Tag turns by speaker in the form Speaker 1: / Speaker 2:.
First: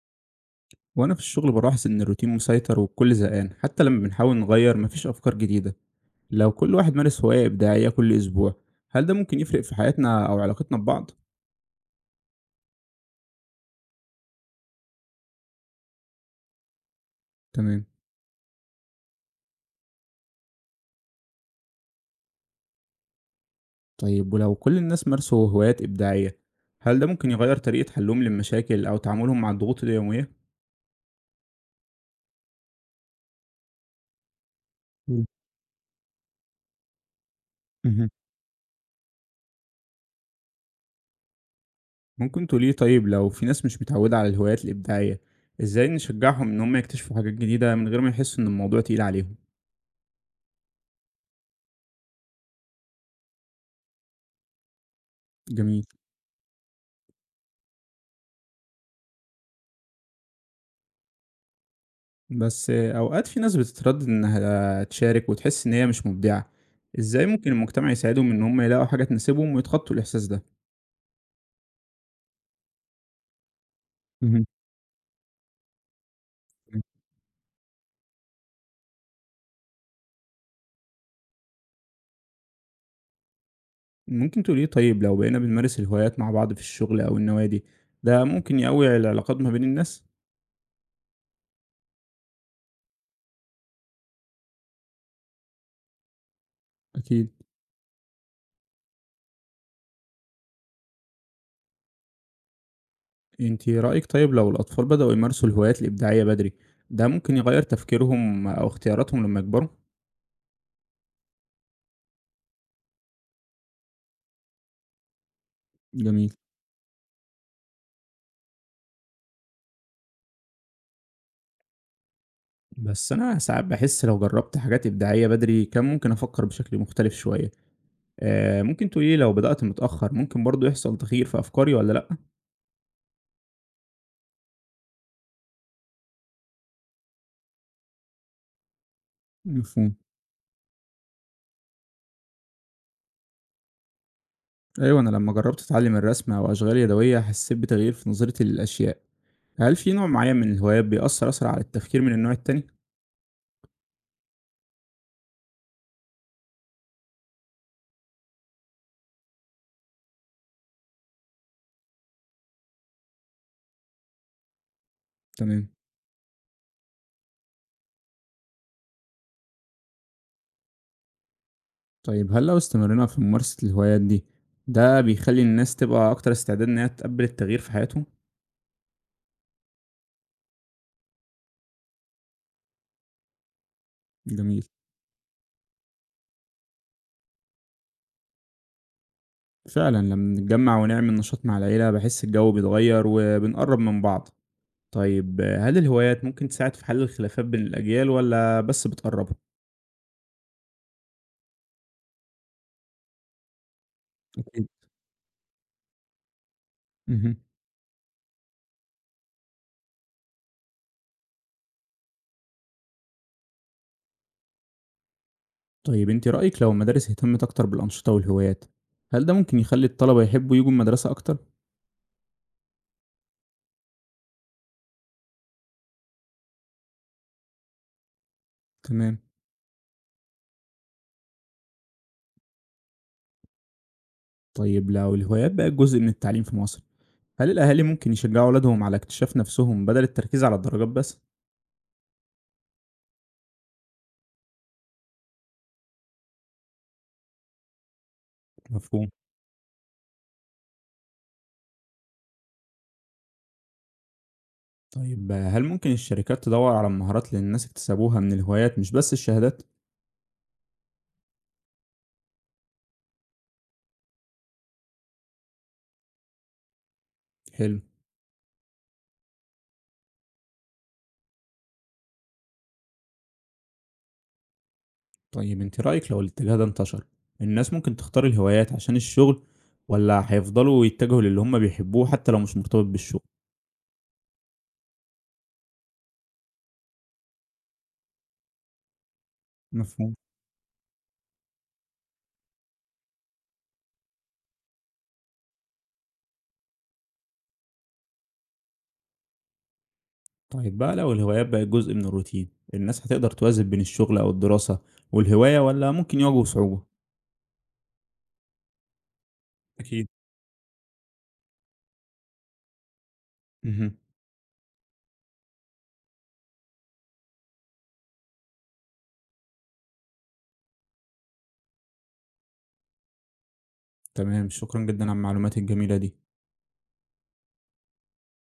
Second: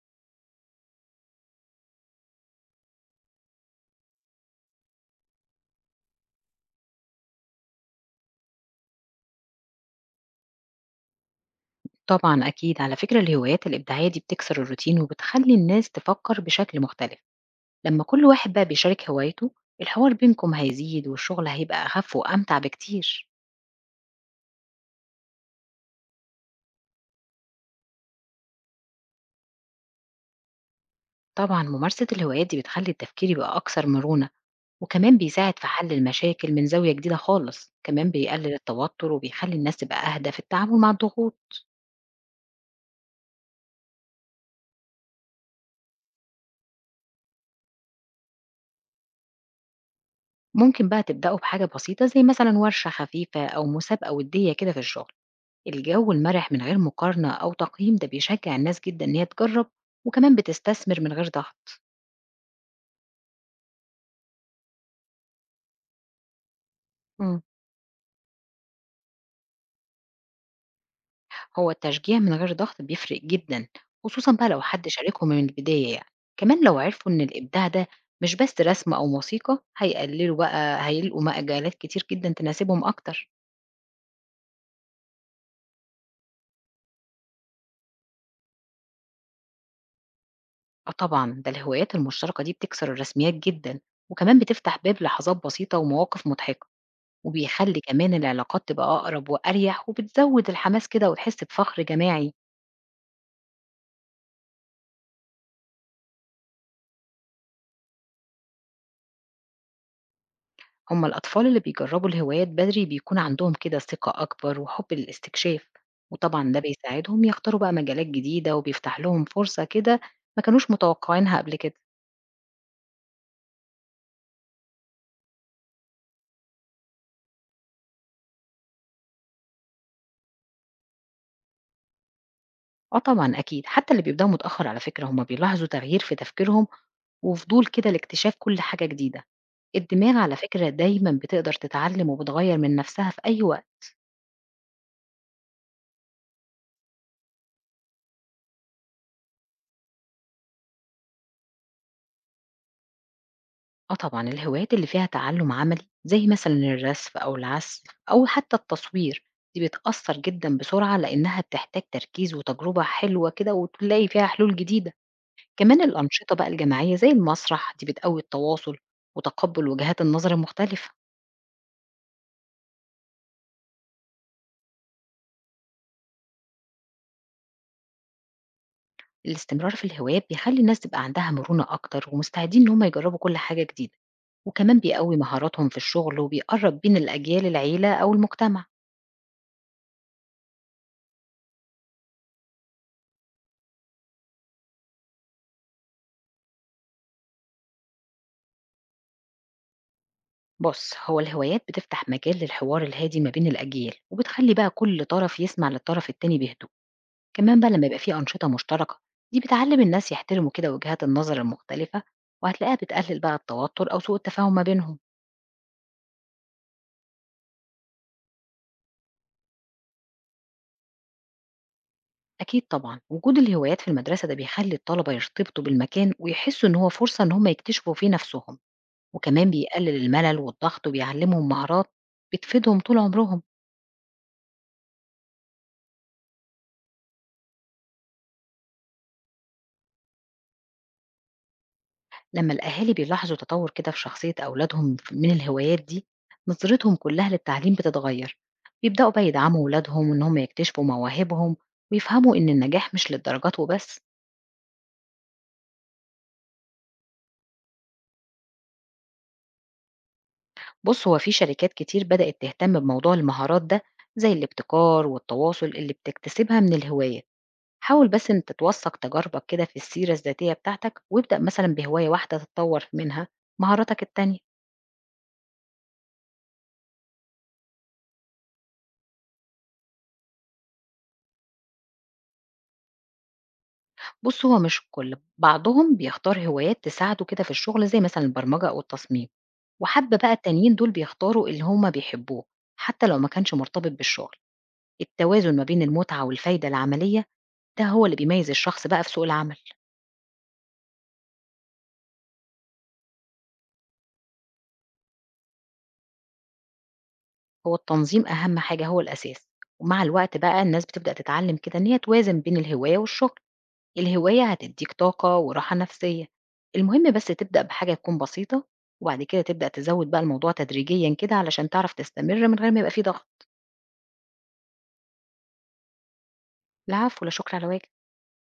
Speaker 1: وأنا في الشغل بلاحظ إن الروتين مسيطر والكل زهقان، حتى لما بنحاول نغير مفيش أفكار جديدة. لو كل واحد مارس هواية إبداعية كل أسبوع، هل ده ممكن يفرق في حياتنا أو علاقتنا ببعض؟
Speaker 2: طبعا أكيد، على فكرة الهوايات الإبداعية دي بتكسر الروتين وبتخلي الناس تفكر بشكل مختلف.
Speaker 1: تمام.
Speaker 2: لما كل واحد بقى بيشارك هوايته، الحوار بينكم هيزيد والشغل هيبقى أخف وأمتع بكتير.
Speaker 1: طيب ولو كل الناس مارسوا هوايات إبداعية، هل ده ممكن يغير طريقة حلهم للمشاكل أو تعاملهم مع الضغوط اليومية؟
Speaker 2: طبعا ممارسة الهوايات دي بتخلي التفكير يبقى أكثر مرونة، وكمان
Speaker 1: مم.
Speaker 2: بيساعد في حل المشاكل من زاوية جديدة خالص.
Speaker 1: مهم.
Speaker 2: كمان بيقلل التوتر وبيخلي الناس تبقى أهدى في التعامل مع الضغوط.
Speaker 1: ممكن تقولي، طيب لو في ناس مش متعودة على الهوايات الإبداعية، إزاي نشجعهم إن هم يكتشفوا حاجات جديدة من غير ما يحسوا إن الموضوع تقيل عليهم؟
Speaker 2: ممكن بقى تبدأوا بحاجة بسيطة زي مثلا ورشة خفيفة أو مسابقة ودية كده في الشغل.
Speaker 1: جميل.
Speaker 2: الجو المرح من غير مقارنة أو تقييم ده بيشجع الناس جدا إن هي تجرب، وكمان بتستثمر من غير ضغط.
Speaker 1: بس أوقات في ناس بتتردد إنها تشارك وتحس إن هي مش مبدعة، إزاي
Speaker 2: مم.
Speaker 1: ممكن المجتمع يساعدهم إن هم يلاقوا حاجة تناسبهم ويتخطوا الإحساس ده؟
Speaker 2: هو التشجيع من غير ضغط بيفرق جدا، خصوصا
Speaker 1: مهم.
Speaker 2: بقى لو حد شاركهم من البداية يعني. كمان لو عرفوا إن الإبداع ده مش بس رسم أو موسيقى، هيقللوا بقى هيلقوا مجالات كتير جدا تناسبهم أكتر.
Speaker 1: ممكن تقول إيه، طيب لو بقينا بنمارس الهوايات مع بعض في الشغل أو النوادي، ده ممكن يقوي العلاقات ما بين الناس؟
Speaker 2: أه طبعا، ده الهوايات المشتركة دي بتكسر الرسميات جدا، وكمان بتفتح باب لحظات بسيطة ومواقف مضحكة،
Speaker 1: أكيد.
Speaker 2: وبيخلّي كمان العلاقات تبقى أقرب وأريح، وبتزوّد الحماس كده وتحس بفخر جماعي.
Speaker 1: أنت رأيك، طيب لو الأطفال بدأوا يمارسوا الهوايات الإبداعية بدري، ده ممكن يغير تفكيرهم أو اختياراتهم لما يكبروا؟
Speaker 2: هم الأطفال اللي بيجرّبوا الهوايات بدري بيكون عندهم كده ثقة أكبر وحُب للاستكشاف،
Speaker 1: جميل.
Speaker 2: وطبعًا ده بيساعدهم يختاروا بقى مجالات جديدة وبيفتح لهم فرصة كده ما كانوش متوقعينها قبل كده.
Speaker 1: بس أنا ساعات بحس لو جربت حاجات إبداعية بدري كان ممكن أفكر بشكل مختلف شوية. ممكن تقولي لي، لو بدأت متأخّر، ممكن برضه يحصل تغيير في أفكاري والّا لأ؟
Speaker 2: آه طبعًا أكيد، حتى اللي بيبدأوا متأخر على فكرة هم بيلاحظوا تغيير في تفكيرهم وفضول كده لاكتشاف كل حاجة جديدة.
Speaker 1: مفهوم.
Speaker 2: الدماغ على فكرة دايمًا بتقدر تتعلم وبتغيّر من نَفْسها في أي وقت.
Speaker 1: أيوه، أنا لمّا جرّبت أتعلّم الرسم أو أشغال يدوية، حسّيت بتغيير في نظرتي للأشياء. هل في نوع معيّن من الهوايات بيأثّر أسرع على التفكير من النوع التاني؟
Speaker 2: آه طبعًا، الهوايات اللي فيها تعلُّم عملي زي مثلًا الرسم أو العزف أو حتى التصوير، دي بتأثّر جدًا بسرعة لإنها بتحتاج تركيز وتجربة حلوة كده وتلاقي فيها حلول جديدة.
Speaker 1: تمام.
Speaker 2: كمان الأنشطة بقى الجماعية زي المسرح دي بتقوّي التواصل وتقبُّل وجهات النظر المختلفة.
Speaker 1: طيب هل لو استمرينا في ممارسة الهوايات دي، ده بيخلّي الناس تبقى أكتر استعداد إنها تقبّل التغيير في حياتهم؟
Speaker 2: الاستمرار في الهوايات بيخلّي الناس تبقى عندها مرونة أكتر ومستعدين إن هم يجرّبوا كل حاجة جديدة،
Speaker 1: جميل.
Speaker 2: وكمان بيقوّي مهاراتهم في الشغل وبيقرّب بين الأجيال العيلة أو المجتمع.
Speaker 1: فعلًا لمّا نتجمّع ونعمل نشاط مع العيلة، باحس الجو بيتغيّر وبنقرّب من بعض. طيب هل الهوايات ممكن تساعد في حل الخلافات بين الأجيال والّا بس بتقرّبها؟
Speaker 2: بص هو الهوايات بتفتح مجال للحوار الهادي ما بين الأجيال وبتخلي
Speaker 1: أكيد.
Speaker 2: بقى كل طرف يسمع للطرف التاني بهدوء.
Speaker 1: اهم.
Speaker 2: كمان بقى لما يبقى فيه أنشطة مشتركة، دي بتعلم الناس يحترموا كده وجهات النظر المختلفة، وهتلاقيها بتقلل بقى التوتر أو سوء التفاهم ما بينهم.
Speaker 1: طيب أنتِ رأيِك، لو المدارس اهتمت أكتر بالأنشطة والهوايات، هل ده ممكن يخلّي الطلبة يحبوا ييجوا المدرسة أكتر؟
Speaker 2: أكيد طبعا، وجود الهوايات في المدرسة ده بيخلي الطلبة يرتبطوا بالمكان ويحسوا إن هو فرصة إن هم يكتشفوا فيه نفسهم،
Speaker 1: تمام.
Speaker 2: وكمان بيقلل الملل والضغط وبيعلمهم مهارات بتفيدهم طول عمرهم.
Speaker 1: طيب لو الهوايات بقت جزء من التعليم في مصر، هل الأهالي ممكن يشجعوا ولادهم على اكتشاف نفسهم بدل التركيز على الدرجات بس؟
Speaker 2: لما الأهالي بيلاحظوا تطور كده في شخصية أولادهم من الهوايات دي، نظرتهم كلها للتعليم بتتغير. بيبدأوا
Speaker 1: مفهوم.
Speaker 2: بقى يدعموا أولادهم إن هم يكتشفوا مواهبهم ويفهموا إن النجاح مش للدرجات وبس.
Speaker 1: طيب آه، هل ممكن الشركات تدوّر على المهارات اللي الناس اكتسبوها من الهوايات مش بس الشهادات؟
Speaker 2: بص هو في شركات كتير بدأت تهتم بموضوع المهارات ده، زي الابتكار والتواصل اللي بتكتسبها من الهواية.
Speaker 1: حلو.
Speaker 2: حاول بس إن تتوثق تجاربك كده في السيرة الذاتية بتاعتك، وابدأ مثلا بهواية واحدة تتطور منها مهاراتك التانية.
Speaker 1: طيب أنتِ رأيِك، لو الاتجاه ده انتشر، الناس ممكن تختار الهوايات عشان الشغل والّا هيفضلوا يتجهوا للي هم بيحبوه حتى لو مش مرتبط بالشغل؟
Speaker 2: بُص هو مش الكل، بعضهم بيختار هوايات تساعده كده في الشغل زي مثلًا البرمجة أو التصميم،
Speaker 1: مفهوم.
Speaker 2: وحبة بقى التانيين دول بيختاروا اللي هُم بيحبوه، حتى لو ما كانش مرتبط بالشغل. التوازن ما بين المتعة والفايدة العملية ده هو اللي بيميز الشخص بقى في سوق العمل.
Speaker 1: طيب بقى لو الهوايات بقت جزء من الروتين، الناس هتقدر توازن بين الشغل أو الدراسة والهواية ولا ممكن يواجهوا صعوبة؟
Speaker 2: هو التنظيم أهم حاجة، هو الأساس، ومع
Speaker 1: أكيد.
Speaker 2: الوقت بقى الناس بتبدأ تتعلم كده إن هي توازن بين الهواية والشغل.
Speaker 1: مهم.
Speaker 2: الهواية هتديك طاقة وراحة نفسية، المهم بس تبدأ بحاجة تكون بسيطة، وبعد كده تبدأ تزود بقى الموضوع تدريجيا كده علشان تعرف تستمر من غير ما يبقى فيه ضغط.
Speaker 1: تمام، شكرا جدا على المعلومات الجميلة دي.
Speaker 2: العفو، لا عفو ولا شكر على واجب.